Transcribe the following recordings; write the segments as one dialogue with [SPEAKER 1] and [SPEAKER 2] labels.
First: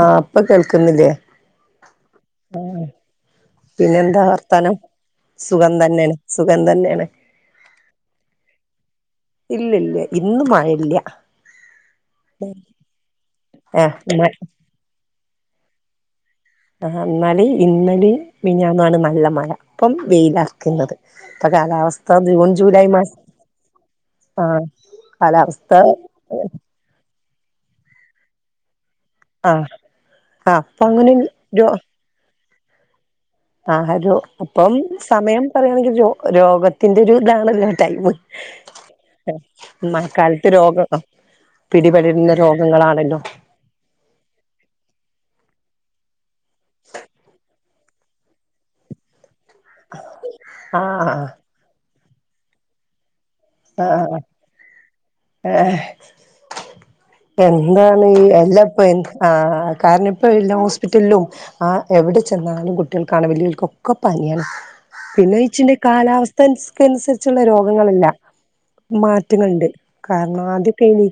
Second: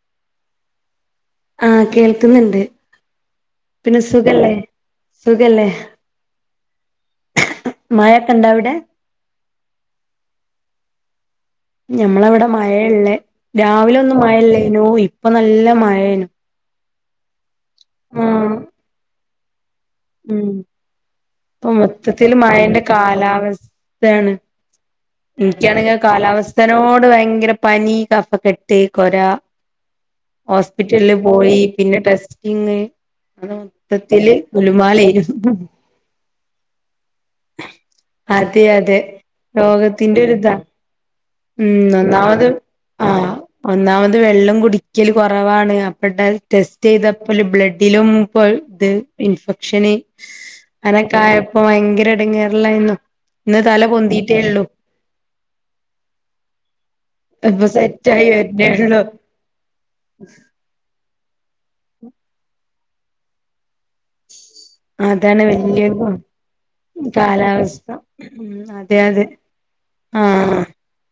[SPEAKER 1] ആഹ് ഇപ്പൊ കേൾക്കുന്നില്ലേ
[SPEAKER 2] ആഹ് കേൾക്ക്ന്ന്ണ്ട്
[SPEAKER 1] പിന്നെ എന്താ വർത്താനം.
[SPEAKER 2] സുഖല്ലേ
[SPEAKER 1] സുഖം തന്നേണ് സുഖം തന്നേണ്.
[SPEAKER 2] മായൊക്കണ്ടവിടെ
[SPEAKER 1] ഇല്ലല്യ ഇന്ന് മഴ ഇല്ല
[SPEAKER 2] ഞമ്മള ഇവടെ മഴ ഇള്ളേ. രാവിലെ
[SPEAKER 1] ഏഹ്
[SPEAKER 2] ഒന്നും
[SPEAKER 1] മ
[SPEAKER 2] മഴ ഇല്ലേനു. ഇപ്പൊ നല്ല മഴേനു
[SPEAKER 1] ഇന്നാലു ഇന്നലെ
[SPEAKER 2] ആഹ്
[SPEAKER 1] മിനിഞ്ഞാന്നാണ് നല്ല മഴ ഇപ്പം
[SPEAKER 2] ഉം
[SPEAKER 1] വെയിലറ്ക്കുന്നത്. ഇപ്പൊ കാലാവസ്ഥ ജൂൺ ജൂലൈ മാസം
[SPEAKER 2] ക്കാണ്
[SPEAKER 1] ആഹ് കാലാവസ്ഥ
[SPEAKER 2] ഇൻക്കാണെങ്കി കാലാവസ്ഥേനോട് ഭയങ്കര പനി കഫകെട്ട് [unintelligible] കൊരാ
[SPEAKER 1] ആഹ് ആഹ് അപ്പൊ
[SPEAKER 2] ഹോസ്പിറ്റലിൽ
[SPEAKER 1] അങ്ങനെ
[SPEAKER 2] പോയി
[SPEAKER 1] രോ
[SPEAKER 2] പിന്നെ ടെസ്റ്റിങ് ആകെ മൊത്തത്തില്
[SPEAKER 1] ഇപ്പം
[SPEAKER 2] ഗുലുമാലേനു
[SPEAKER 1] സമയം പറയാണെങ്കി രോ രോഗത്തിന്റെ ഒരു ഇതാണല്ലോ ടൈം
[SPEAKER 2] അതെ അതെ രോഗത്തിന്റെ
[SPEAKER 1] മഴക്കാലത്ത്
[SPEAKER 2] ഒരിതാ
[SPEAKER 1] രോഗം അഹ്
[SPEAKER 2] ഉം
[SPEAKER 1] പിടിപെടുന്ന
[SPEAKER 2] ഒന്നാമത്
[SPEAKER 1] രോഗങ്ങളാണല്ലോ
[SPEAKER 2] ആഹ് ഒന്നാമത് വെള്ളം കുടിക്കല് കൊറവാണ് അപ്പ ടെസ്റ്റ് ചെയ്തപ്പല് ബ്ലഡ് ത്തിലും പ്പൊ ഇത് ഇൻഫെക്ഷന്
[SPEAKER 1] ആഹ് ആഹ്
[SPEAKER 2] അങ്ങനക്കായ പ്പൊ ഭയങ്കര എടങ്ങേർലായ്ന്നു. ഇന്ന് തല
[SPEAKER 1] ആഹ്
[SPEAKER 2] പൊന്തിറ്റെ ഇള്ളു
[SPEAKER 1] ഏഹ് എന്താണ്, എല്ല പ്പെ ആഹ് കാരണം ഇപ്പ എല്ലാ സ്‌കൂ പിറ്റൽലും ആഹ് എവിടെ ചെന്നാലും കുട്ടികൾക്കാണെ വെല്ല്യോൽക്കൊക്കെ പനിയാണ്. പിന്നെ
[SPEAKER 2] അതാണ്
[SPEAKER 1] [unintelligible]
[SPEAKER 2] വല്യ
[SPEAKER 1] കാലാവസ്ഥ അനുസര്ച്ചുള്ള
[SPEAKER 2] കാലാവസ്ഥ
[SPEAKER 1] രോഗങ്ങളല്ല
[SPEAKER 2] ഉം അതെ അതെ
[SPEAKER 1] മാറ്റങ്ങള്ണ്ട്. കാരണം
[SPEAKER 2] ആഹ്
[SPEAKER 1] ആദ്യൊക്കെയ്നി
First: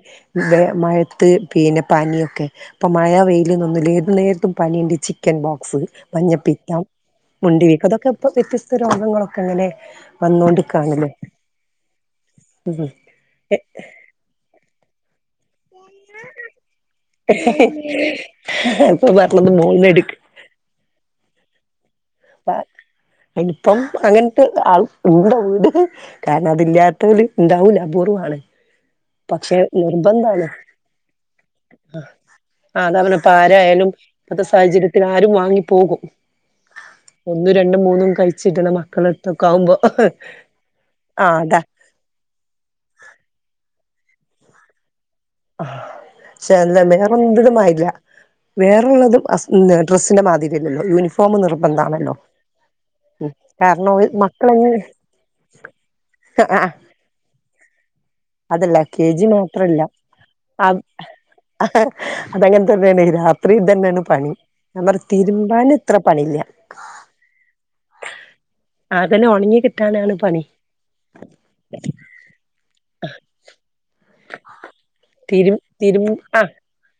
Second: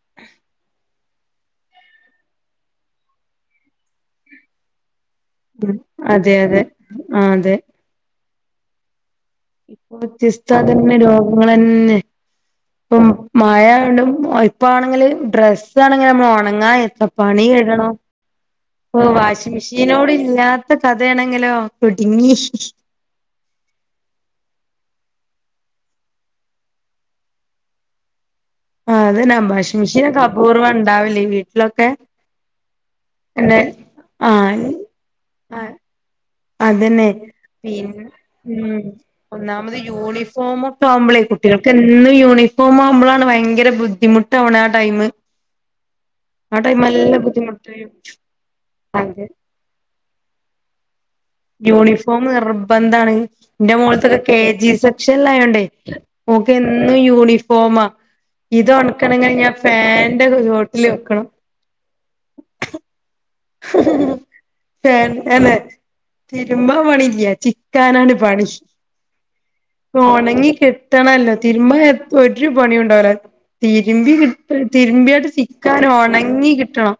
[SPEAKER 1] ബെ മഴത്ത് പിന്നെ പനിയൊക്കെ. ഇപ്പം മഴ വെയില്ന്നൊന്നുംല്ല ഏതു നേരത്തും പനിണ്ട് ചി ചിക്കൻ ബോക്സ്
[SPEAKER 2] അതെ അതെ
[SPEAKER 1] മഞ്ഞപ്പിത്തം
[SPEAKER 2] ആഹ് അതെ
[SPEAKER 1] മൊണ്ടി വീക്കം ഇതൊക്കെ ഇപ്പൊ വ്യത്യസ്ത രോഗങ്ങളൊക്കെ ക്കങ്ങനെ വന്നോണ്ട്ക്കാണ്ലെ
[SPEAKER 2] ളന്നെ ഇപ്പ മായണ്ടും ഇപ്പ ആണെങ്കിൽ ഡ്ര ഇപ്പളാണെങ്കി ഞമ്മള് ഒണങ്ങാ എത്ര പണി ഇടണൊ ഇപൊ
[SPEAKER 1] ഇപ്പൊ പറഞ്ഞത്
[SPEAKER 2] വാഷിംഗ മെഷീനോട്
[SPEAKER 1] മോളിനെടുക്ക്
[SPEAKER 2] ഇല്ലാ കഥയാണെങ്കിലോ കുടുങ്ങി
[SPEAKER 1] ഇൻക്കാ അങ്ങൻത്തെ ആള് ഇണ്ടോ വീട് കാരണം അതില്ല്യാത്തോല് ണ്ടാവൂല അപൂർവമാണ്
[SPEAKER 2] ആഹ് അതെന്നെ
[SPEAKER 1] പക്ഷെ
[SPEAKER 2] വാഷിംഗ് മെഷീൻ ഒക്ക
[SPEAKER 1] നിർബന്ധാണ്
[SPEAKER 2] അപൂർവ്വം ഇണ്ടാവല് വീട്ടിലൊക്കെ?
[SPEAKER 1] ആഹ് അതാ പർഞ്ഞെ
[SPEAKER 2] പിന്നെ
[SPEAKER 1] ഇപ്പാരായാലും ഇപ്പത്തെ
[SPEAKER 2] ആഹ്
[SPEAKER 1] സാഹചര്യത്തില് ആരും വാങ്ങി
[SPEAKER 2] ആഹ്
[SPEAKER 1] പോകും
[SPEAKER 2] അതന്നെ
[SPEAKER 1] ഒന്നും രണ്ടും
[SPEAKER 2] പിന്ന
[SPEAKER 1] മൂന്നും കഴിച്ചിട്ടണ
[SPEAKER 2] ഉം
[SPEAKER 1] മക്കളടുത്തൊക്കെ ആവുമ്പോ
[SPEAKER 2] ഒന്നാമത് യൂണിഫോമൊക്കെ ആവുമ്പളേ
[SPEAKER 1] ആഹ് അതാ
[SPEAKER 2] കുട്ടിയോൾക്ക്. എന്നും യൂണിഫോം ആവുമ്പളാണ് ഭയങ്കര ബുദ്ധിമുട്ടാവ്ണത് ആ ടൈമ്.
[SPEAKER 1] പക്ഷെ
[SPEAKER 2] ആ ടൈം
[SPEAKER 1] ല്ല
[SPEAKER 2] നല്ല ബുദ്ധിമുട്ട്
[SPEAKER 1] [unintelligible] വേറള്ളതും
[SPEAKER 2] അതെ
[SPEAKER 1] അസ് ഇന്ന് ഡ്രെസ്സിന്റെ മാതിരി അല്ലല്ലോ യൂണിഫോം നിർബന്ധാണല്ലോ
[SPEAKER 2] യൂണിഫോമ് നിർബന്ധാണ്
[SPEAKER 1] ഉം
[SPEAKER 2] ഇന്റെ
[SPEAKER 1] കാരണം
[SPEAKER 2] മോൾത് കേ
[SPEAKER 1] മക്കളെങ്ങ
[SPEAKER 2] ജി സെക്ഷൻലായോണ്ടെയ്
[SPEAKER 1] ആഹ്
[SPEAKER 2] ഓക്കെന്നും യൂണിഫോമ
[SPEAKER 1] അതല്ല കെ ജി
[SPEAKER 2] ഇതൊണക്കണെങ്കിൽ ഞാൻ ഫാന്റെ ചോട്ടില് വെക്കണം
[SPEAKER 1] അതങ്ങൻതന്നേണ് രാ
[SPEAKER 2] എന്നനെ
[SPEAKER 1] തിരുമ്പാൻ ഇത്ര പണില്ല
[SPEAKER 2] തിരുമ്പ പണില്ല ചിക്കാനാണ് പണി
[SPEAKER 1] അതന്നെ ഒണങ്ങി കിട്ടാനാണ് പണി
[SPEAKER 2] ഒണങ്ങി കിട്ടണല്ലോ? തിരുമ്പ എത്ത ഒരു പണിയുണ്ടാവൂല തിരുമ്പി ഇപ തിര്മ്പിയണ്ട്
[SPEAKER 1] തിരു
[SPEAKER 2] ചിക്കാന്
[SPEAKER 1] തിരും ആ
[SPEAKER 2] ഒണങ്ങി കിട്ടണം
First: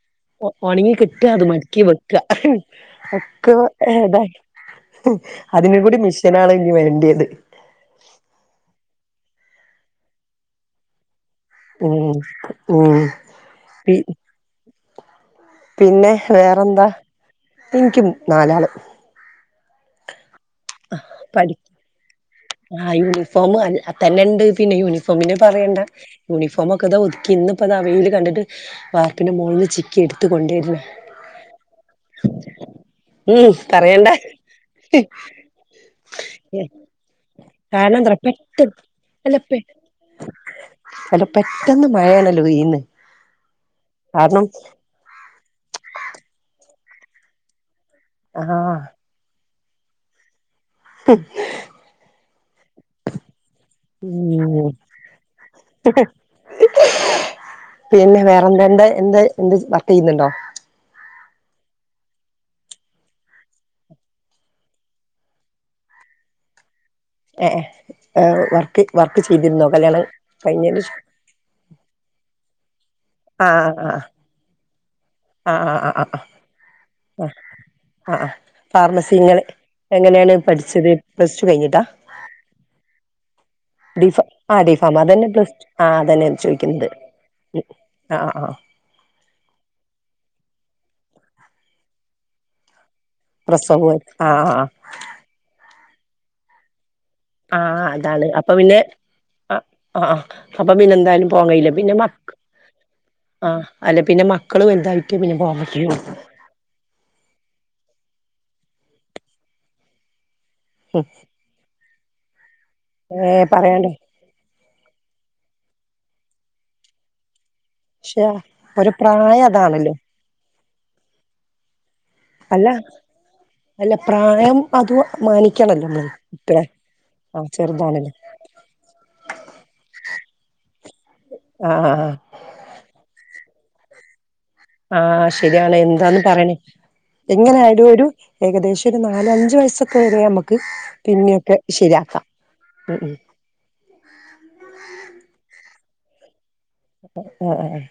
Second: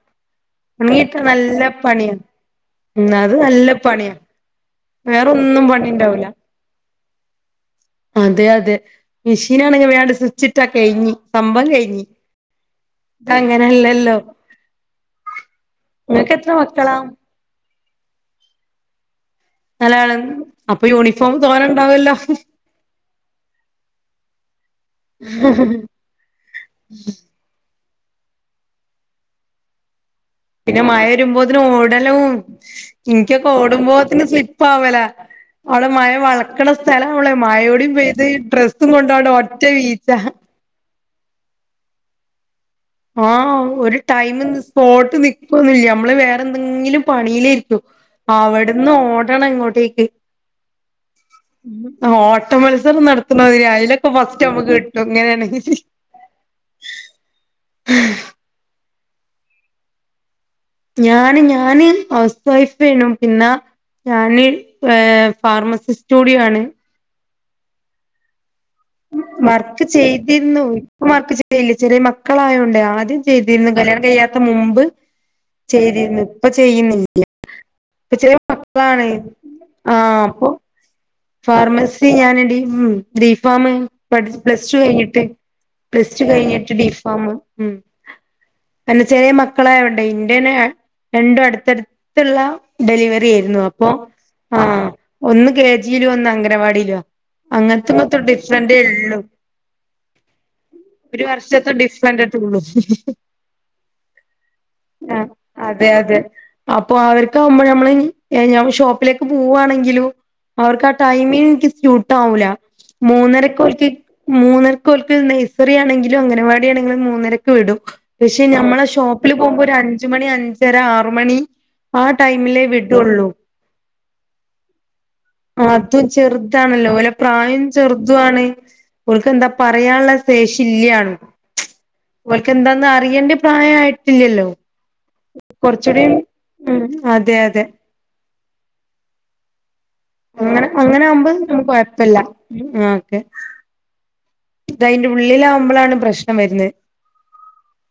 [SPEAKER 1] ഒണങ്ങി
[SPEAKER 2] കിട്ടാൻ
[SPEAKER 1] കിട്ടാ അത്
[SPEAKER 2] നല്ല
[SPEAKER 1] മട്ക്കി വെക്ക
[SPEAKER 2] പണിയാ ഉം അത്
[SPEAKER 1] ഒക്കേ
[SPEAKER 2] നല്ല പണിയാ
[SPEAKER 1] അതാണ്
[SPEAKER 2] വേറൊന്നും
[SPEAKER 1] അതിനും കുടി
[SPEAKER 2] പണിണ്ടാവൂല
[SPEAKER 1] മിഷ്യനാണ് ഇനി വേണ്ട്യേത്
[SPEAKER 2] അതെ അതെ മിഷേനാണെങ്കി വേങ്ങട് സ്വിച്ചിട്ടാ കെയ്ഞ്ഞി സംഭം കെയ്ഞ്ഞ്
[SPEAKER 1] ഉം ഉം പി
[SPEAKER 2] അതങ്ങനല്ലല്ലൊ?
[SPEAKER 1] പിന്നെ
[SPEAKER 2] എത്ര
[SPEAKER 1] വേറെന്ത
[SPEAKER 2] മക്കളാ
[SPEAKER 1] ഇൻക്ക് നാലാള്
[SPEAKER 2] നാലാള് അപ്പൊ യൂണിഫോം തോന ണ്ടാവല്ലൊ?
[SPEAKER 1] ആഹ് യൂണിഫോം അ തന്നെണ്ട് പിന്നെ യൂണിഫോമിന് പറയണ്ട യൂണിഫോമൊക്കതാ ഒത്ക്കി ഇന്ന് ഇപതാ വെയില് കണ്ടിട്ട് വാർപ്പിന്റെ മോൾല് ചി ക്കിട്ത്തുകൊണ്ട്
[SPEAKER 2] പിന്ന മഴ രുമ്പോതിന് ഓടലും ഇൻക്കൊക്കെ
[SPEAKER 1] ഉം പറയണ്ട
[SPEAKER 2] ഓടുമ്പോത്തിന് സ്ലിപ്പാവല അവടെ മയ വള്ക്ക്ണ സ്ഥല അവളെ മയൂടിം
[SPEAKER 1] കാരണം എന്താ
[SPEAKER 2] പെയ്ത ഈ
[SPEAKER 1] പെട്ടെന്ന്
[SPEAKER 2] ഡ്രസ്സും കൊണ്ട് അവടെ
[SPEAKER 1] അല്ല പെ
[SPEAKER 2] ഒറ്റ ഈച്ച
[SPEAKER 1] അല്ല പെട്ടന്ന് മഴണലൊ പെയ്യ്ന്ന്
[SPEAKER 2] ആഹ് ഒരു ടൈംമ്ന്ന് സ്പോട്ട് നിക്കൊന്നില്ല. നമ്മള് വേറെ എന്തെങ്കിലും പണിയിലെര്ക്കു
[SPEAKER 1] ആ
[SPEAKER 2] അവിടന്ന് ഓടണം ഇങ്ങോട്ടേക്ക് ഓട്ട മത്സരം നടത്തണതനതിരിയ അതിലൊക്കെ ഫസ്റ്റ്
[SPEAKER 1] ഉം
[SPEAKER 2] നമ്മക്ക് കിട്ടും ഇങ്ങനെണങ്കി
[SPEAKER 1] പിന്നെ വേറെന്തണ്ട എന്ത് എന്ത് വർക്കിയ്യുന്നുണ്ടോ?
[SPEAKER 2] ഞാന് ഞാന് ഹൗസ് വൈഫെന്നു പിന്നെ ഞാന് ഏ ഫാർമസിസ്റ്റൂഡിയാണ്
[SPEAKER 1] ഏ ഏഹ് വർക്ക് വർക്ക് ചെയ്തിരുന്നോ കല്യാണം കഴിഞ്ഞ ശേ
[SPEAKER 2] ഇല്യ ഇല്യ ചെറിയ മക്കളായോണ്ടേ ആദ്യം
[SPEAKER 1] ആ
[SPEAKER 2] ചെയ്തിന്നു കല്യാണം കഴിയാത്ത മുമ്പ്.
[SPEAKER 1] ആ ആ ആ ആ ആ
[SPEAKER 2] ചെയ്തിന്നു ഇപ്പ ചെയ്യുന്നില്ല ഇപ്പ
[SPEAKER 1] ആ ആ
[SPEAKER 2] ചെറിയ മക്കളാണ്
[SPEAKER 1] ഫാർമസി ഇങ്ങള്
[SPEAKER 2] ആഹ്
[SPEAKER 1] എങ്ങനെയാണ്
[SPEAKER 2] ഇപ്പൊ
[SPEAKER 1] പഠിച്ചത് പ്ലസ് ടു കഴിഞ്ഞിട്ടാ
[SPEAKER 2] ഫാർമസി ഞാനെ ഡീ ഉം ഗ്രീ ഫാമ്
[SPEAKER 1] ഡി ഫാ ആ
[SPEAKER 2] പ്ലസ്
[SPEAKER 1] ഡി
[SPEAKER 2] ടു
[SPEAKER 1] ഫാം
[SPEAKER 2] കഴിഞ്ഞിട്ട്.
[SPEAKER 1] അതന്നെ പ്ലസ് ടു ആ
[SPEAKER 2] പ്ലസ് ടു
[SPEAKER 1] അതന്നെ
[SPEAKER 2] കഴ്ഞ്ട്ട്
[SPEAKER 1] ചോദിക്കുന്നത്
[SPEAKER 2] ഡിഫാമ്
[SPEAKER 1] ആ ആ ആ
[SPEAKER 2] പിന്നെ ചെറ്യേ മക്കളായൊണ്ടേ ഇന്റെണ് രണ്ടും അടുത്തട് ത്ത്ള്ള ഡെലിവറി ഏയ്ര്ന്നു. അപ്പോ ആ ഒന്ന് കേ ജീലു ഒന്ന് അംഗനവാടിയിലുവാ
[SPEAKER 1] ആഹ്
[SPEAKER 2] ഇങ്ങനത്തും
[SPEAKER 1] അതാണ് അപ്പ
[SPEAKER 2] ഡിഫറന്റേ
[SPEAKER 1] പിന്നെ
[SPEAKER 2] ഉള്ളൂ
[SPEAKER 1] ആഹ് ആഹ് അപ്പ പിന്നെ
[SPEAKER 2] ഒരു
[SPEAKER 1] എന്തായാലും പോകാൻ കഴിയില്ല
[SPEAKER 2] വർഷത്തെ
[SPEAKER 1] പിന്നെ മ
[SPEAKER 2] ഡിഫറന്റേ ഉള്ളൂ
[SPEAKER 1] ആഹ് അല്ല പിന്നെ മക്കള് വല്തായിട്ട്
[SPEAKER 2] ആഹ്
[SPEAKER 1] പിന്നെ പോകാൻ പറ്റൂ
[SPEAKER 2] അതെ അതെ
[SPEAKER 1] [unintelligible]
[SPEAKER 2] അപ്പൊ അവർക്കാവുമ്പ ഞമ്മള് ഞ ഷോപ്പിലേക്ക് പോവ്വാണെങ്കിലും അവർക്ക് ആ ടൈമിംഗ് നിക്ക് സ്യൂട്ടാവൂല
[SPEAKER 1] ഏ
[SPEAKER 2] മൂന്നരക്ക് ഓല്ക്ക്‌
[SPEAKER 1] പറയാണ്ടോ
[SPEAKER 2] മൂന്നരക്ക് ഓൽക്ക് നെയ്സറി ആണെങ്കിലും അംഗനവാടി ആണെങ്കിലും മൂന്നരക്ക് വിടും.
[SPEAKER 1] പക്ഷെ
[SPEAKER 2] പഷേ ഞമ്മളെ
[SPEAKER 1] ഒരു
[SPEAKER 2] ഷോപ്പില്
[SPEAKER 1] പ്രായം
[SPEAKER 2] പോകുമ്പോ ഒര്
[SPEAKER 1] അതാണല്ലോ
[SPEAKER 2] അഞ്ച്മണി അ ഒര് ആറ്മണി ആ ടൈമിലേ
[SPEAKER 1] അല്ല
[SPEAKER 2] വിടൊള്ളൂ.
[SPEAKER 1] അല്ല പ്രായം അതുക് മാനി
[SPEAKER 2] നാത്തൂൻ ചെറുതാണല്ലോ ഓലെ പ്രായം
[SPEAKER 1] ചെറുതാണല്ലേ
[SPEAKER 2] ചെറ്തുംആണ്. ഓൽക്കെന്താ പറയാള്ള ശേഷി ഇല്ല്യാണും
[SPEAKER 1] ആഹ് ആഹ്
[SPEAKER 2] ഓല്ക്കെന്താന്ന് അറിയണ്ട പ്രായ ആയ്ട്ടില്ലല്ലോ.
[SPEAKER 1] ആഹ് ശെരിയാണ് എന്താന്ന് പറയണേ
[SPEAKER 2] ഉം അതെ അതെ
[SPEAKER 1] എങ്ങനൊയാലും ഒരു ഏകദേശം ഒര് നാലഞ്ച് വയസ്സൊ
[SPEAKER 2] അങ്ങനെ അങ്ങനെ ആക്മ്പ ഞമ്മക്ക് കൊഴപ്പല്ല
[SPEAKER 1] ശരിയാക്കാം
[SPEAKER 2] ആ
[SPEAKER 1] ഉം ഉം
[SPEAKER 2] ഓക്കെ ഇതയ്ന്റെ ഉള്ളിലാക്മ്പളാണ് പ്രശ്നം വര്ന്ന്.
[SPEAKER 1] ആഹ് ആഹ്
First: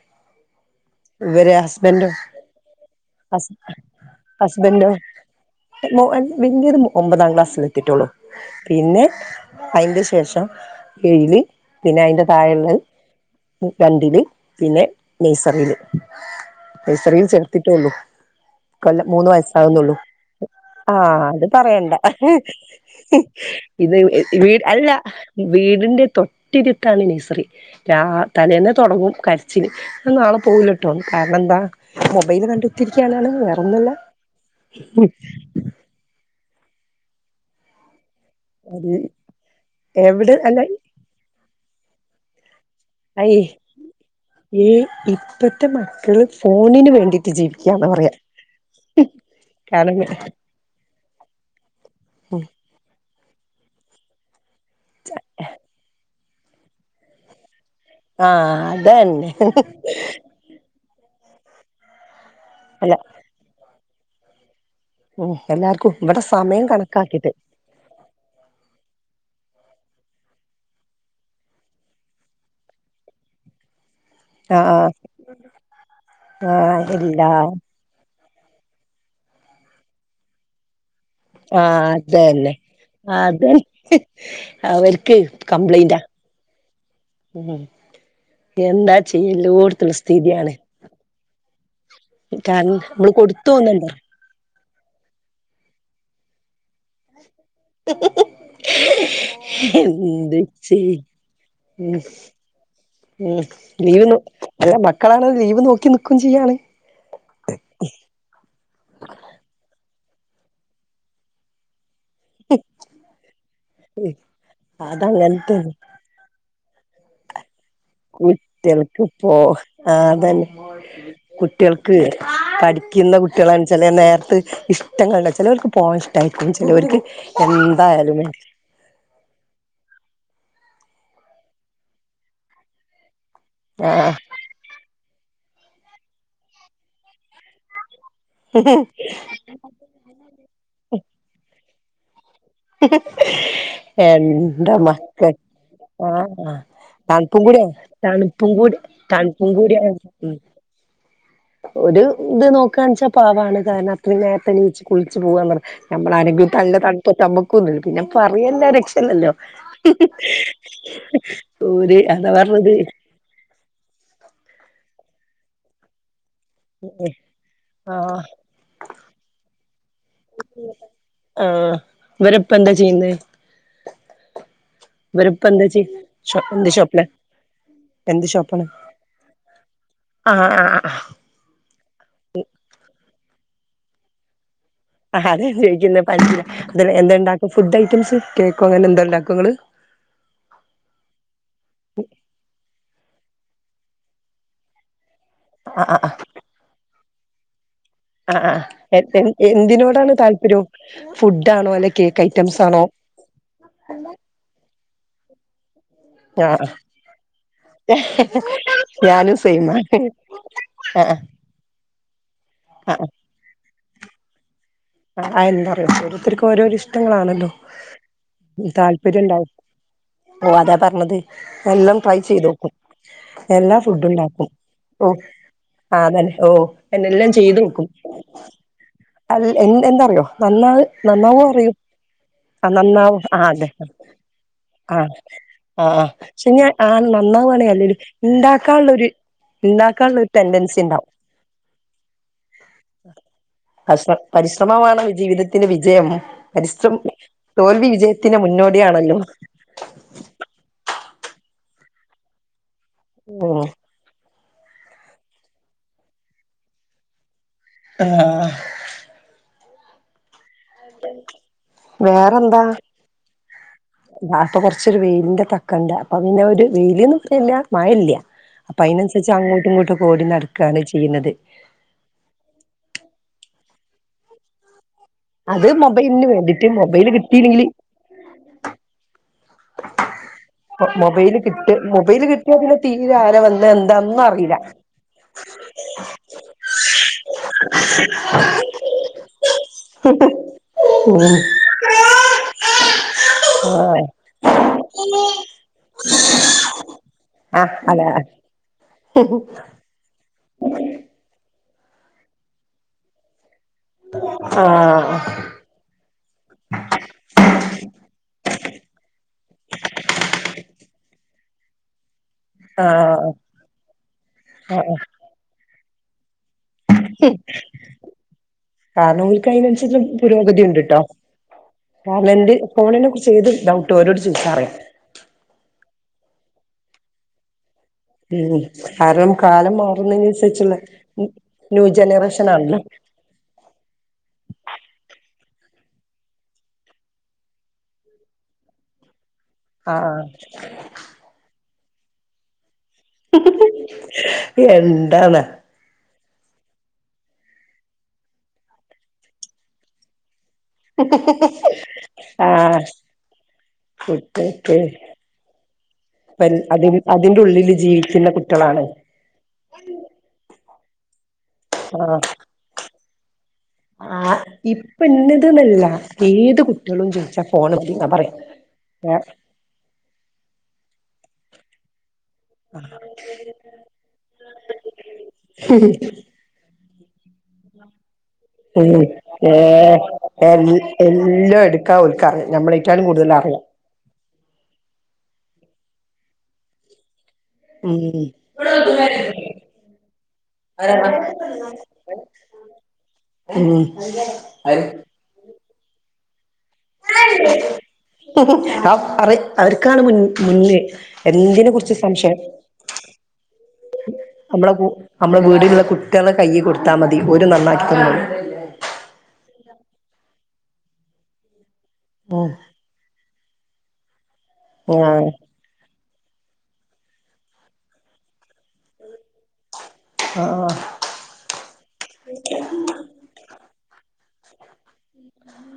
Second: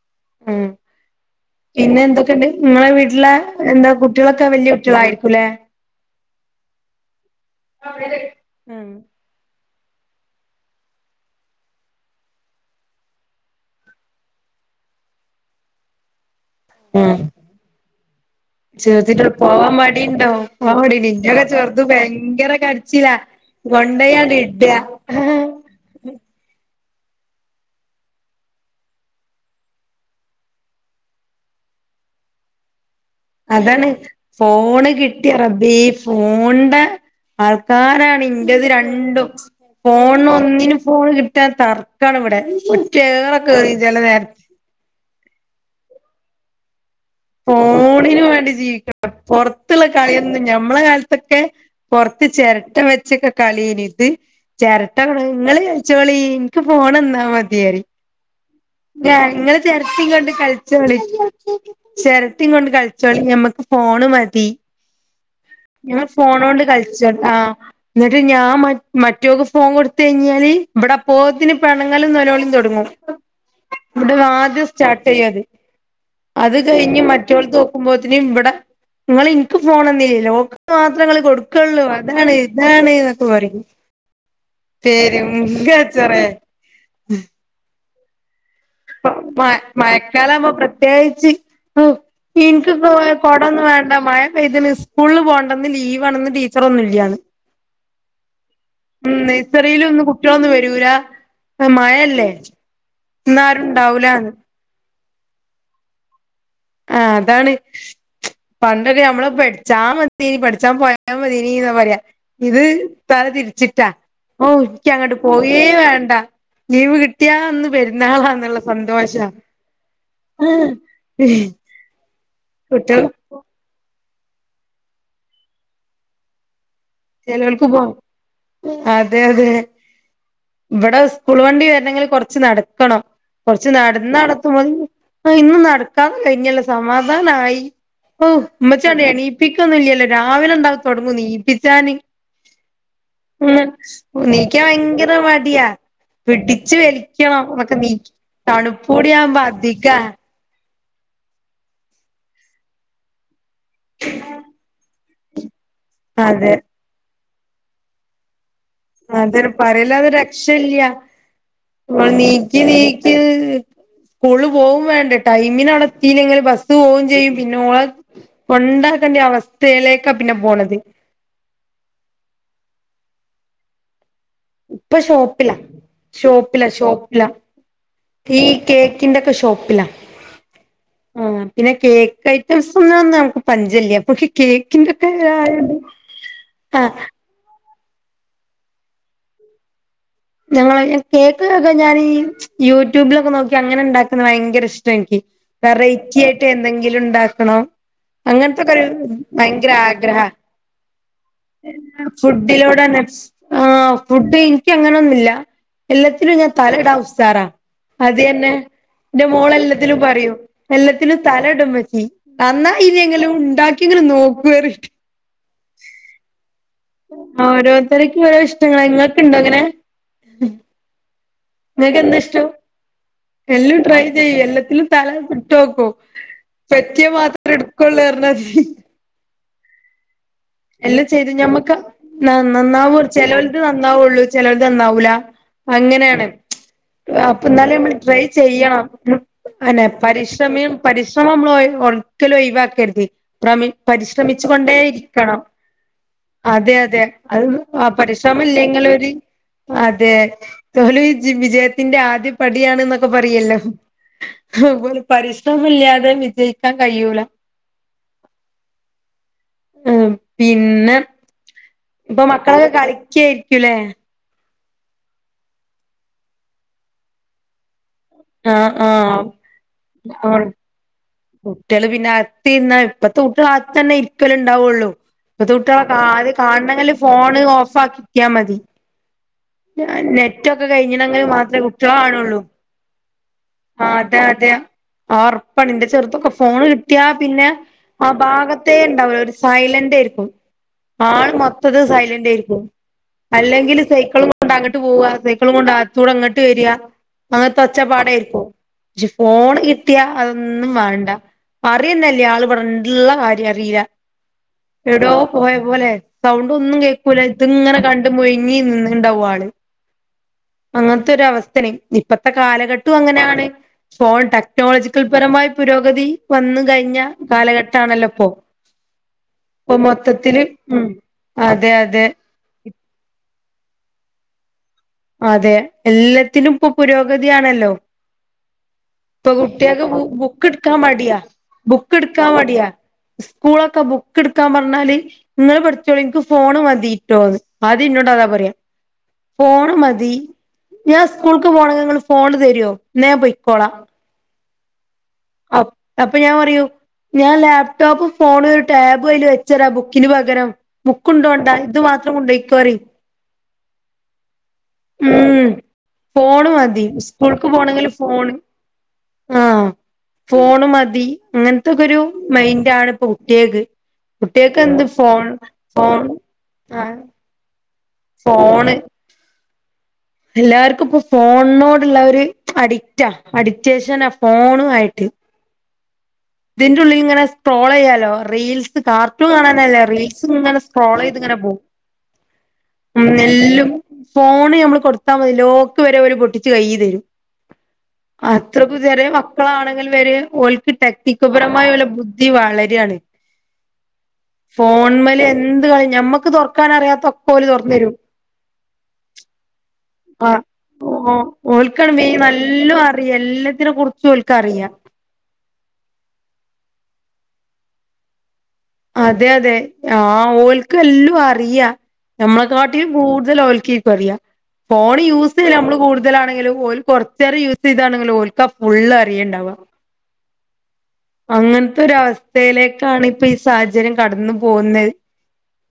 [SPEAKER 1] ഇവരാസ്
[SPEAKER 2] പിന്നെ എന്തൊക്കെയ്ണ്ട് ഇങ്ങളെ വീട്ട്ലെ എന്താ കുട്ടികളൊക്കെ വല്യ
[SPEAKER 1] ഹസ്ബൻഡോ
[SPEAKER 2] കുട്ടികളാരിക്കുംല്ലെ?
[SPEAKER 1] മോ വല്യദ് ഒമ്പതാം ക്ലാസ്സിൽ എത്തിട്ടൊള്ളൂ
[SPEAKER 2] ഉം
[SPEAKER 1] പിന്നെ അയ്ന്റെ ശേഷം ഏഴില് പിന്നെ അയ്ന്റെ താഴെള്ളത് രണ്ടില് പിന്നെ നെയ്സറില്
[SPEAKER 2] ഉം
[SPEAKER 1] നെയ്സറില് ചേർത്തിട്ടെള്ളു. ഇകൊല്ലം
[SPEAKER 2] ചേർത്തിട്ട്
[SPEAKER 1] മൂന്ന്
[SPEAKER 2] പോവാൻ
[SPEAKER 1] വയസാവ്ന്നൊള്ളൂ
[SPEAKER 2] മടിണ്ടോ പോവാൻ മടിണ്ട്
[SPEAKER 1] ആഹ്
[SPEAKER 2] ഇന്റെയൊക്കെ
[SPEAKER 1] അത്
[SPEAKER 2] ചെറുത്
[SPEAKER 1] പറയണ്ട.
[SPEAKER 2] ഭയങ്കര കരച്ചിലാ
[SPEAKER 1] ഇദ്
[SPEAKER 2] കൊണ്ടയാണ്ട് ഇട
[SPEAKER 1] വീട് അല്ല വീടിന്റെ തൊ തൊട്ടരിത്താണ് നേഴ്സറി രാ തലേന്നെ തൊടങ്ങും കരച്ചില് ഞാൻ നാളെ പോകില്ലട്ടൊ കാരണം എന്താ മൊബൈൽ കണ്ട് കുത്തിരിക്കാനാണ്.
[SPEAKER 2] അതാണ് ഫോണ് കിട്ടിയ റബ്ബേ ഫോൺന്റെ ആൾക്കാരാണ് ഇന്റെത്
[SPEAKER 1] അത്
[SPEAKER 2] രണ്ടും ഫോൺ
[SPEAKER 1] എവിടെ അല്ല
[SPEAKER 2] ഒന്നിനും ഫോണ് കിട്ടാ തർക്കാണ് ഇവ്ടെ ഒറ്റയേറ്
[SPEAKER 1] അയ്
[SPEAKER 2] ക്കെ എറിയും ചെല നേര
[SPEAKER 1] ഈ ഇപ്പഴ്ത്തെ മക്കള് ഫോണിന് വേണ്ടി
[SPEAKER 2] ഫോണിന് വാണ്ടി ജീവിക്ക്ണ ‌ പൊറത്ത്ള്ള
[SPEAKER 1] കാരണം
[SPEAKER 2] കളിയൊന്ന് ഞമ്മളെ കാലത്തൊക്കെ പൊറത്ത് ചേരട്ട വെച്ചൊക്കെ കളിയായ്നു ഇത് ചേരട്ട ഇങ്ങള് കൾച്ചോളി നിക്ക് ഫോണന്നാ മതി അറിം
[SPEAKER 1] ആഹ് അതന്നെ
[SPEAKER 2] ഞങ്ങള് ചേരട്ടെ കൊണ്ട് കള് ചോളി ചേരട്ടെ കൊണ്ട്
[SPEAKER 1] അല്ല
[SPEAKER 2] കളിച്ചോളി ഞമ്മക്ക് ഫോണ് മതി
[SPEAKER 1] ഉം എല്ലാർ
[SPEAKER 2] ഞമ്മള് ഫോണ് കൊണ്ട് കളിച്ചൺ ആഹ്. ഇന്നട്ട് ഞാൻ മ മറ്റോക്ക് ഫോൺ കൊടുത്ത് കയ്ഞ്ഞാല് ഇബടെ അപ്പോത്തിന് പെണങ്ങലും നേലോളി തൊടങ്ങും. ഇവ്ടെന്ന് ആദ്യം
[SPEAKER 1] ആഹ് ആഹ്
[SPEAKER 2] സ്റ്റാർട്ട് ചെയ്യാത് അത്
[SPEAKER 1] ആഹ്
[SPEAKER 2] കഴിഞ്ഞ്
[SPEAKER 1] എല്ലാ
[SPEAKER 2] മറ്റോൾത് ക്കുമ്പോത്തിന് ഇവിടെ ഇങ്ങൾ എനിക്ക് ഫോണന്നീലല്ലോ ഓ
[SPEAKER 1] ആഹ് അത് തന്നെ
[SPEAKER 2] ഇതാണ് എന്നൊക്കെ
[SPEAKER 1] അതൻ
[SPEAKER 2] പറയും
[SPEAKER 1] അവർക്ക്
[SPEAKER 2] തരും
[SPEAKER 1] കമ്പ്ലൈന്റാ
[SPEAKER 2] കച്ചറേ
[SPEAKER 1] ഉം. എന്താ ചെയ്യ എല്ലോടുത്തുള്ള സ്ഥിതിയാണ്.
[SPEAKER 2] ത്യകിച്ച് ഇനിക്ക്
[SPEAKER 1] കാരണം
[SPEAKER 2] കൊ
[SPEAKER 1] നമ്മള്
[SPEAKER 2] കൊടൊന്നും
[SPEAKER 1] കൊടുത്തോന്നണ്ടേ
[SPEAKER 2] വേണ്ട മഴ പെയ്തിണ് സ് സ്കൂളിൽ പോകണ്ട ഇന്ന് ലീവാണ് ഇന്ന് ടീച്ചർ ഒന്നും ഇല്യാന്ന്.
[SPEAKER 1] ഹ്‌ ഹ്
[SPEAKER 2] നഴ്സറിയിലൊന്നും
[SPEAKER 1] എന്ത്
[SPEAKER 2] കുട്ടികളൊന്നും വരൂല
[SPEAKER 1] ചെയ് ഉം
[SPEAKER 2] മഴയല്ലേ
[SPEAKER 1] ഉം
[SPEAKER 2] ഇന്നാരും
[SPEAKER 1] ലീവ്ന്ന്
[SPEAKER 2] ഉണ്ടാവൂലാന്ന്
[SPEAKER 1] അല്ല മക്കളാണ് ലീവ് നോക്കി നിക്കുകയും ചെയ്യാണ്.
[SPEAKER 2] ആഹ് അതാണ്. പണ്ടൊക്കെ നമ്മള് പഠിച്ചാ മതേനി പഠിച്ചാ പോയാ മതിനി എന്നാ പറയാ. ഇത് തല തിരിച്ചിട്ടാ ഓ ഇൻക്ക് അങ്ങട്ട് പോവേ
[SPEAKER 1] അതങ്ങൻത്തന്നെ
[SPEAKER 2] വേണ്ട. ലീവ് കിട്ടിയാ അന്ന് വരും
[SPEAKER 1] കുട്ടികൾക്കിപ്പോ ആഹ് അതുതന്നെ കുട്ടികൾക്ക്
[SPEAKER 2] കുട്ടികൾ
[SPEAKER 1] പഠിക്കുന്ന കുട്ടികളാണ് ചില നേരത്ത് ഇഷ്ടങ്ങള് ചിലവർക്ക് പോകാൻ ഇഷ്ടമായിട്ടും ചിലവർക്ക്
[SPEAKER 2] ചിലവൾക്ക് ഇപ്പോ അതെ അതെ ഇവിടെ സ്കൂൾ വണ്ടി വരണെങ്കിൽ കൊറച്ച് നടക്കണം. കുറച്ച് നടന്ന്
[SPEAKER 1] ആഹ്
[SPEAKER 2] നടത്തുമ്പ ഇന്നും നടക്കാതെ കഴിഞ്ഞുള്ള സമാധാനമായി. ഓഹ് ഉമ്മച്ച അങ്ങോട്ട് എണിപ്പിക്കൊന്നും ഇല്ലല്ലോ രാവിലെ ഉണ്ടാവു തൊടങ്ങൂ എനീപ്പിച്ചാന്. ഉം. എണിക്കാൻ
[SPEAKER 1] എന്റെ
[SPEAKER 2] ഭയങ്കര
[SPEAKER 1] മക്കൾ
[SPEAKER 2] മടിയാ.
[SPEAKER 1] ആഹ്
[SPEAKER 2] പിടിച്ചു
[SPEAKER 1] തണുപ്പും
[SPEAKER 2] വലികണം
[SPEAKER 1] കൂടിയാണ് തണുപ്പും കൂടി
[SPEAKER 2] തണുപ്പുടിയാവുമ്പം
[SPEAKER 1] തണുപ്പും
[SPEAKER 2] അതികാ
[SPEAKER 1] കൂടിയാണ് ഉം ഒരു ഇത് നോക്കുവാണ് വച്ചാൽ പാവാണ്. കാരണം അത്ര നേരത്തെ എന്നിച്ച് കുളിച്ച്പോകുവ പറയും
[SPEAKER 2] അതെ
[SPEAKER 1] നമ്മളാരങ്കിലുംനല്ല തണുപ്പട്ട് ആകു കൊള്ളും പിന്നെ പറയണ്ടയാ ണ്ടല്ലോ
[SPEAKER 2] അതൊരു പറയല്ലാതെ രക്ഷയില്ല
[SPEAKER 1] ഊര് അതാ പറഞ്ഞത്.
[SPEAKER 2] സ്കൂള്പോകും വേണ്ടേട്ടോ ടൈമിന് അവിടെ എത്തിയില്ലങ്കില്ബസ് ബസ് പോകുകയും ചെയ്യും പിന്നെ ഓളേ
[SPEAKER 1] ആഹ്
[SPEAKER 2] കൊണ്ടാക്കേണ്ട അവസ്ഥയിലേക്കാ പിന്നെ പോണത്.
[SPEAKER 1] ആഹ് ഇവരെപ്പ എന്താ ചെയ്യുന്നത്?
[SPEAKER 2] ഇപ്പോ ഷോപ്പിലാ
[SPEAKER 1] ഷോ
[SPEAKER 2] ഷോപ്പിലാ
[SPEAKER 1] എന്ത്
[SPEAKER 2] ഷോപ്പിലാ.
[SPEAKER 1] എന്ത്
[SPEAKER 2] ഈ
[SPEAKER 1] ഷോപ്പാണ്
[SPEAKER 2] കേക്കിന്റെ ഒക്കെ ഷോപ്പിലാ
[SPEAKER 1] ആഹ് ആഹ്
[SPEAKER 2] ആഹ് പിന്നെ കേക്ക് ഐറ്റംസ് ഒന്നു നമ്മുക്ക് പഞ്ചല്യ കേക്കിന്റെ
[SPEAKER 1] ആഹ് അതാ ഞാൻ
[SPEAKER 2] ആയത്
[SPEAKER 1] ചോയിക്കുന്നെ പഞ്ചില
[SPEAKER 2] ആഹ്
[SPEAKER 1] അതല്ല എന്താ ഇണ്ടാക്കും ഫുഡ് ഐറ്റംസ് കേക്കോ അങ്ങനെന്താ ഉണ്ടാക്കുവോ നിങ്ങള്?
[SPEAKER 2] ഞങ്ങള് കേക്ക്ക്കെ ഞാനീ യൂട്യൂബിലൊക്കെ നോക്കി അങ്ങനെയുണ്ടാക്കുന്നത് ഭയങ്കര ഇഷ്ടം എനിക്ക്.
[SPEAKER 1] ആഹ് ആഹ്
[SPEAKER 2] വെറൈറ്റി ആയിട്ട് എന്തെങ്കിലും ഉണ്ടാക്കണം.
[SPEAKER 1] ആഹ് ആഹ്
[SPEAKER 2] അങ്ങനത്തെ
[SPEAKER 1] എ
[SPEAKER 2] കഴിവ്
[SPEAKER 1] എൻ
[SPEAKER 2] ഭയങ്കര
[SPEAKER 1] എന്തിനോടാണ്
[SPEAKER 2] ആഗ്രഹാ
[SPEAKER 1] താല്പര്യം ഫുഡാണോ അല്ലെ കേക്ക് ഐറ്റംസ് ആണോ
[SPEAKER 2] ഫുഡിലോടെ ആഹ് ഫുഡ് എനിക്ക് അങ്ങനൊന്നു ഇല്ല. എല്ലാത്തിനും ഇങ്ങനെ
[SPEAKER 1] ആഹ്
[SPEAKER 2] തലയിടാം ഉസാറാ അത് തന്നെ. എന്റെ
[SPEAKER 1] ഞാനും
[SPEAKER 2] മോള്
[SPEAKER 1] സെയിമാ
[SPEAKER 2] എല്ലാത്തിലും പറയും എല്ലാത്തിലും
[SPEAKER 1] ആഹ്
[SPEAKER 2] തലയിടും ഉമ്മച്ചി. എന്നാ
[SPEAKER 1] ആഹ്
[SPEAKER 2] ഇത് എങ്ങലു ഉണ്ടാക്കി നോക്കു പറ
[SPEAKER 1] എന്താ പറയാ ഓരോത്തർക്ക് ഓരോരോ ഇഷ്ടങ്ങളാണല്ലോ?
[SPEAKER 2] ഓരോരുത്തർക്കും ഓരോ ഇഷ്ടങ്ങളാ നിങ്ങൾക്ക്
[SPEAKER 1] താല്പര്യം
[SPEAKER 2] ഇണ്ടോ
[SPEAKER 1] ഉണ്ടാവും.
[SPEAKER 2] അങ്ങനെ
[SPEAKER 1] ഓ അതാ പറഞ്ഞത് എല്ലാം
[SPEAKER 2] നിങ്ങൾക്ക്
[SPEAKER 1] ട്രൈ
[SPEAKER 2] എന്താ
[SPEAKER 1] ചെയ്ത്
[SPEAKER 2] ഇഷ്ടം
[SPEAKER 1] നോക്കും എല്ലാ
[SPEAKER 2] എല്ലാം ട്രൈ
[SPEAKER 1] ഫുഡ്
[SPEAKER 2] ചെയ്യും
[SPEAKER 1] ഉണ്ടാക്കും.
[SPEAKER 2] എല്ലാത്തിലും
[SPEAKER 1] ഓ
[SPEAKER 2] തല ചുട്ടോക്കും
[SPEAKER 1] അത് തന്നെ ഓ
[SPEAKER 2] പറ്റിയ
[SPEAKER 1] എല്ലാം
[SPEAKER 2] മാത്രം
[SPEAKER 1] ചെയ്ത് നോക്കും
[SPEAKER 2] എടുക്കുള്ളൂ പറഞ്ഞാതി
[SPEAKER 1] എ എന്താറിയോ നന്നാവ്
[SPEAKER 2] എല്ലാം ചെയ്ത്
[SPEAKER 1] നന്നാവോ അറിയും.
[SPEAKER 2] ഞമ്മക്ക് ന
[SPEAKER 1] ആ
[SPEAKER 2] നന്നാവൂ
[SPEAKER 1] നന്നാവും ആ
[SPEAKER 2] ചിലവർക്ക്
[SPEAKER 1] അതെ
[SPEAKER 2] നന്നാവുള്ളൂ ചിലത്
[SPEAKER 1] ആ
[SPEAKER 2] നന്നാവൂല.
[SPEAKER 1] ആ ആ
[SPEAKER 2] അങ്ങനെയാണ്
[SPEAKER 1] പക്ഷെ ഞാൻ ആ
[SPEAKER 2] അപ്പൊ
[SPEAKER 1] നന്നാവാണെ
[SPEAKER 2] എന്നാലും നമ്മൾ
[SPEAKER 1] അല്ലേലും
[SPEAKER 2] ട്രൈ ചെയ്യണം.
[SPEAKER 1] ഉണ്ടാക്കാനുള്ളൊരു
[SPEAKER 2] അന്നെ
[SPEAKER 1] ഉണ്ടാക്കാനുള്ള ഒരു
[SPEAKER 2] പരിശ്രമയം
[SPEAKER 1] ടെൻഡൻസി ഉണ്ടാവും
[SPEAKER 2] പരിശ്രമം നമ്മള് ഒരിക്കലും ഒഴിവാക്കാരുത് പരിശ്രമ പരിശ്രമിച്ചുകൊണ്ടേ ഇരിക്കണം.
[SPEAKER 1] ത്തിന്റെ വിജയം പരിശ്രം
[SPEAKER 2] അതെയതെ അത് ആ
[SPEAKER 1] തോൽവി വിജയത്തിന്റെ
[SPEAKER 2] പരിശ്രമം ഇല്ലെങ്ങി ഒരു
[SPEAKER 1] മുന്നോടിയാണല്ലോ
[SPEAKER 2] അതെ തോൽവി വിജയത്തിന്റെ ആദ്യ പടിയണ്ന്നൊക്കെ പറയല്ലോ
[SPEAKER 1] ഉം
[SPEAKER 2] അഹ് പരിശ്രമല്ലാതെ വിജയിക്കാൻ കയ്യൂല
[SPEAKER 1] ആഹ്
[SPEAKER 2] ആഹ് പിന്നെ ഇപ്പൊ മക്കളൊക്കെ കളിക്കായിരിക്കൂല്ലേ
[SPEAKER 1] ദാപ്പൊ കൊറച്ചൊരു വെയിലിന്റെ തക്കണ്ട് അപ്പൊ പിന്നെ ഒരു വെയിലിന്ന് പറില്ല മഴല്ല
[SPEAKER 2] ആഹ് ആഹ്
[SPEAKER 1] അപ്പൊയ്നൻസരിച്ച് അങ്ങോട്ടും ഇങ്ങോട്ടും ഓടി
[SPEAKER 2] ആഹ്
[SPEAKER 1] നടക്കാണ് ചെയ്യുന്നത്
[SPEAKER 2] കുട്ടികള് പിന്നെ അകത്തിർന്ന ഇപ്പത്തെ കുട്ടികൾ അകത്തന്നെ ഇരിക്കലും ഉണ്ടാവുള്ളൂ
[SPEAKER 1] അത്
[SPEAKER 2] ഇപ്പത്തുട്ട്യാളട കാ
[SPEAKER 1] മൊബൈലിന്
[SPEAKER 2] അത്
[SPEAKER 1] വേണ്ടിട്ട്
[SPEAKER 2] കാണണെങ്കിൽ
[SPEAKER 1] മൊബൈല്
[SPEAKER 2] ഫോണ്
[SPEAKER 1] കിട്ടിയില്ലെങ്കില്
[SPEAKER 2] ഓഫ് ആക്കിക്ക്യാ മതി നെറ്റൊക്കെ കഴിഞ്ഞണെങ്കിൽ
[SPEAKER 1] മൊബൈല്
[SPEAKER 2] മാത്രമേ
[SPEAKER 1] കിട്ട്
[SPEAKER 2] കുട്ട്യാള
[SPEAKER 1] മൊബൈല്
[SPEAKER 2] കാണുള്ളൂ
[SPEAKER 1] കിട്ടിയാ പിന്നെ തീരെ ആരാ വന്ന്
[SPEAKER 2] ആ അതെ
[SPEAKER 1] എന്താന്നും
[SPEAKER 2] അതെ
[SPEAKER 1] അറിയില്ല
[SPEAKER 2] ആ ഒറപ്പണിന്റെ ചെറുതൊക്കെ ഫോണ് കിട്ട്യാ പിന്നെ ആ ഭാഗത്തേ ണ്ടാവൂല്ല സൈലന്റ് ആയിരിക്കും ആൾ മൊത്ത സൈലന്റായിരിക്കും അല്ലെങ്കിൽ
[SPEAKER 1] ആഹ്
[SPEAKER 2] സൈക്കിളും കൊണ്ട് ണ്ട് അങ്ങട്ട് പോവാ സേക്കളും കൊണ്ടത്തൂടെ ഇങ്ങട്ട് വര അങ്ങൻത്തെ
[SPEAKER 1] ആഹ്
[SPEAKER 2] ഒച്ച
[SPEAKER 1] അതെ
[SPEAKER 2] പാടായിരിക്കും
[SPEAKER 1] ആഹ്
[SPEAKER 2] ക്ഷ് ഫോണ് കിട്ട്യ അതൊന്നും വാണ്ട അറ്യന്നല്ല ആള് ഇവിടെ ഇള്ള കാര്യം അറീല്ല എവിടോ പോയ പോലെ സൗണ്ടൊന്നും കേക്കൂല ഇത്ങ്ങനെ കണ്ട് മുഴ്ങ്ങി നിന്ന് ണ്ടാവും ആള് അങ്ങനത്തെരവസ്ഥണെ ഇപ്പത്തെ കാലഘട്ടും
[SPEAKER 1] ആഹ്
[SPEAKER 2] അങ്ങനാണ് ഫോണ്
[SPEAKER 1] ആഹ്
[SPEAKER 2] ടെക്നോളജിക്കൽ പരമായി പുരോഗതി വന്ന് കഴിഞ്ഞ കാലഘട്ടാണല്ലോപ്പോ
[SPEAKER 1] കാരണം ഒല്ക്ക് അയ്നൻസരിച്ച് പുരോഗതിണ്ട്
[SPEAKER 2] ഉം
[SPEAKER 1] ട്ടോ
[SPEAKER 2] അതെ അതെ
[SPEAKER 1] കാരണന്റെ ഫോണിനെ കുറിച്ച് ഏത് ഡൗട്ടു ഓരോട് ചോയ്ച്ചാറിയാം
[SPEAKER 2] അതെ എല്ലത്തിലും ഇപ്പൊ പുരോഗതിയാണല്ലോ
[SPEAKER 1] ഉം
[SPEAKER 2] ഇപ്പൊ
[SPEAKER 1] കാരണം കാലം
[SPEAKER 2] കുട്ട്യേക്ക് ബു
[SPEAKER 1] മാറുന്നതിനനുസരിച്ചുള്ള
[SPEAKER 2] ബുക്ക്ട്ക്കാൻ മട്യാ
[SPEAKER 1] ന്യൂ
[SPEAKER 2] ബുക്ക്ട്ക്കാൻ
[SPEAKER 1] ജനറേഷൻ
[SPEAKER 2] മടിയാ
[SPEAKER 1] ആണല്ലോ
[SPEAKER 2] സ്കൂളൊക്കെ ബുക്ക്ട്ക്കാൻ പറഞ്ഞാല് ഇങ്ങള് പഠിച്ചോളി ഇൻക്ക് ഫോണ് മതിട്ടോന്ന് ആദ്യ ഇന്നോടതാ പറയാ ഫോൺ ണ് മതി
[SPEAKER 1] ആഹ്
[SPEAKER 2] ഞാൻ സ്കൂൾക്ക് പോണെങ്കിൽ ഇങ്ങള് ഫോണ് തരോ ഇന്നാ ഞാൻ പൊയ്ക്കോളാം
[SPEAKER 1] [unintelligible] എന്താന്ന
[SPEAKER 2] അ അപ്പൊ ഞാൻ പറയു ഞാൻ ലാപ്ടോപ്പും ഫോണ് ടേബും അയ്ല് വെച്ചരാ ബുക്കിന് പകരം ബുക്ക്ണ്ടോണ്ട ഇത് മാത്രം കൊണ്ടൊയ്ക്കോറിം
[SPEAKER 1] ശരി ഇപ്പക്കെ
[SPEAKER 2] ഉം ഫോണ്
[SPEAKER 1] പെൻ
[SPEAKER 2] മതി
[SPEAKER 1] അതിന് അതിന്റെ
[SPEAKER 2] സ്കൂൾക്ക്
[SPEAKER 1] ഉള്ളില്
[SPEAKER 2] പോണെങ്കിൽ
[SPEAKER 1] ജീവിക്ക്ന്ന
[SPEAKER 2] ഫോണ്
[SPEAKER 1] കുട്ട്യേളാണത്
[SPEAKER 2] ആഹ് ഫോണ് മതി ഇങ്ങൻത്തക്കൊരു
[SPEAKER 1] ആഹ്
[SPEAKER 2] മൈൻഡാണ് ഇപ്പൊ കുട്ട്യേക്ക്
[SPEAKER 1] ആഹ് ഇപ്പ ഇന്നത് ന്നല്ല
[SPEAKER 2] ഫോൺ
[SPEAKER 1] ഏത്
[SPEAKER 2] ആഹ്
[SPEAKER 1] കുട്ട്യേളും ചോയിച്ചാ ഫോണ് പറേ [unintelligible] പറിം
[SPEAKER 2] ഫോണ്
[SPEAKER 1] ഏഹ്
[SPEAKER 2] എല്ലാർക്കും ഇപ്പൊ ഫോണ്നോട്ള്ള ഒരു അഡിക്റ്റ അഡിക്റ്റേഷനാ ഫോണു ആയിട്ട്
[SPEAKER 1] ഹം
[SPEAKER 2] ഇതിന്റുള്ളില് ഇങ്ങനെ സ്ട്രോളെയ്യാലോ
[SPEAKER 1] ഉം ഏഹ്
[SPEAKER 2] ഇങ്ങനെ
[SPEAKER 1] എൽ
[SPEAKER 2] സ്ക്രോൾ ചെയ്ത് ഇങ്ങനെ
[SPEAKER 1] എല്ലും
[SPEAKER 2] പോകും
[SPEAKER 1] ഇട്ക്കാ ഓൽക്കാറ്യാ നമ്മളേ റ്റാളും
[SPEAKER 2] ഉം
[SPEAKER 1] കൂടുതലറ്യാ
[SPEAKER 2] എല്ലും ഫോണ് നമ്മള് കൊട്ത്താ മതി ലോക്ക് വരെ ഓല് പൊട്ടിച്ച് കയ്യ് തരും
[SPEAKER 1] ഉം
[SPEAKER 2] അത്രക്കും ചെറ്യേ മക്കളാണെങ്കിൽ വരെ ഓൽക്ക് ടെ [unintelligible] പരമായി ഓലെ ബുദ്ധി വളരാണ്
[SPEAKER 1] ഉം
[SPEAKER 2] ഫോൺമ്മല് എന്ത് കളി ഞമ്മക്ക് തൊറ്ക്കാനറിയാത്തൊക്കെ ഓല് തൊറ്ന്നരും
[SPEAKER 1] ആഹ് അറിം അവര്ക്കാണ് മുൻ
[SPEAKER 2] ആഹ്
[SPEAKER 1] മുന്ന്
[SPEAKER 2] ഓ
[SPEAKER 1] എന്തിനെ
[SPEAKER 2] ഓൽക്കാണ്
[SPEAKER 1] കുറിച്ചും
[SPEAKER 2] മെയിൻ
[SPEAKER 1] സംശയം
[SPEAKER 2] നല്ലോം അറിയാ എല്ലത്തിനെ കുറിച്ചും ഓൽക്കറിയാ
[SPEAKER 1] നമ്മളെ നമ്മളെ വീടില്ള്ള കുട്ട്യേളെ കയ്യ് കൊട്ത്താ മതി ഓര് നന്നാക്കി തെന്നോളും
[SPEAKER 2] അതെ അതെ ആ ഓല്ക്കെല്ലു അറിയാ ഞമ്മളെ കാ
[SPEAKER 1] ഉം
[SPEAKER 2] ട്ടി കൂടുതലോല്കേക്കു അറിയ ഫോണ്
[SPEAKER 1] ആഹ്
[SPEAKER 2] യൂസിയല് നമ്മള് കൂ ട്തലാണെങ്കിലും ഓല് കൊറ്ച്ചേരം യൂസെയ്താണെങ്കിലും ഓല്ക്കാ ഫുള്ള്റിയണ്ടാവാ
[SPEAKER 1] ആഹ് ആഹ്
[SPEAKER 2] അങ്ങൻത്തൊര് അവസ്ഥയിലേക്കാണിപ്പ ഈ സാഹചര്യം കടന്ന് പോവുന്നേ
[SPEAKER 1] [inaudible]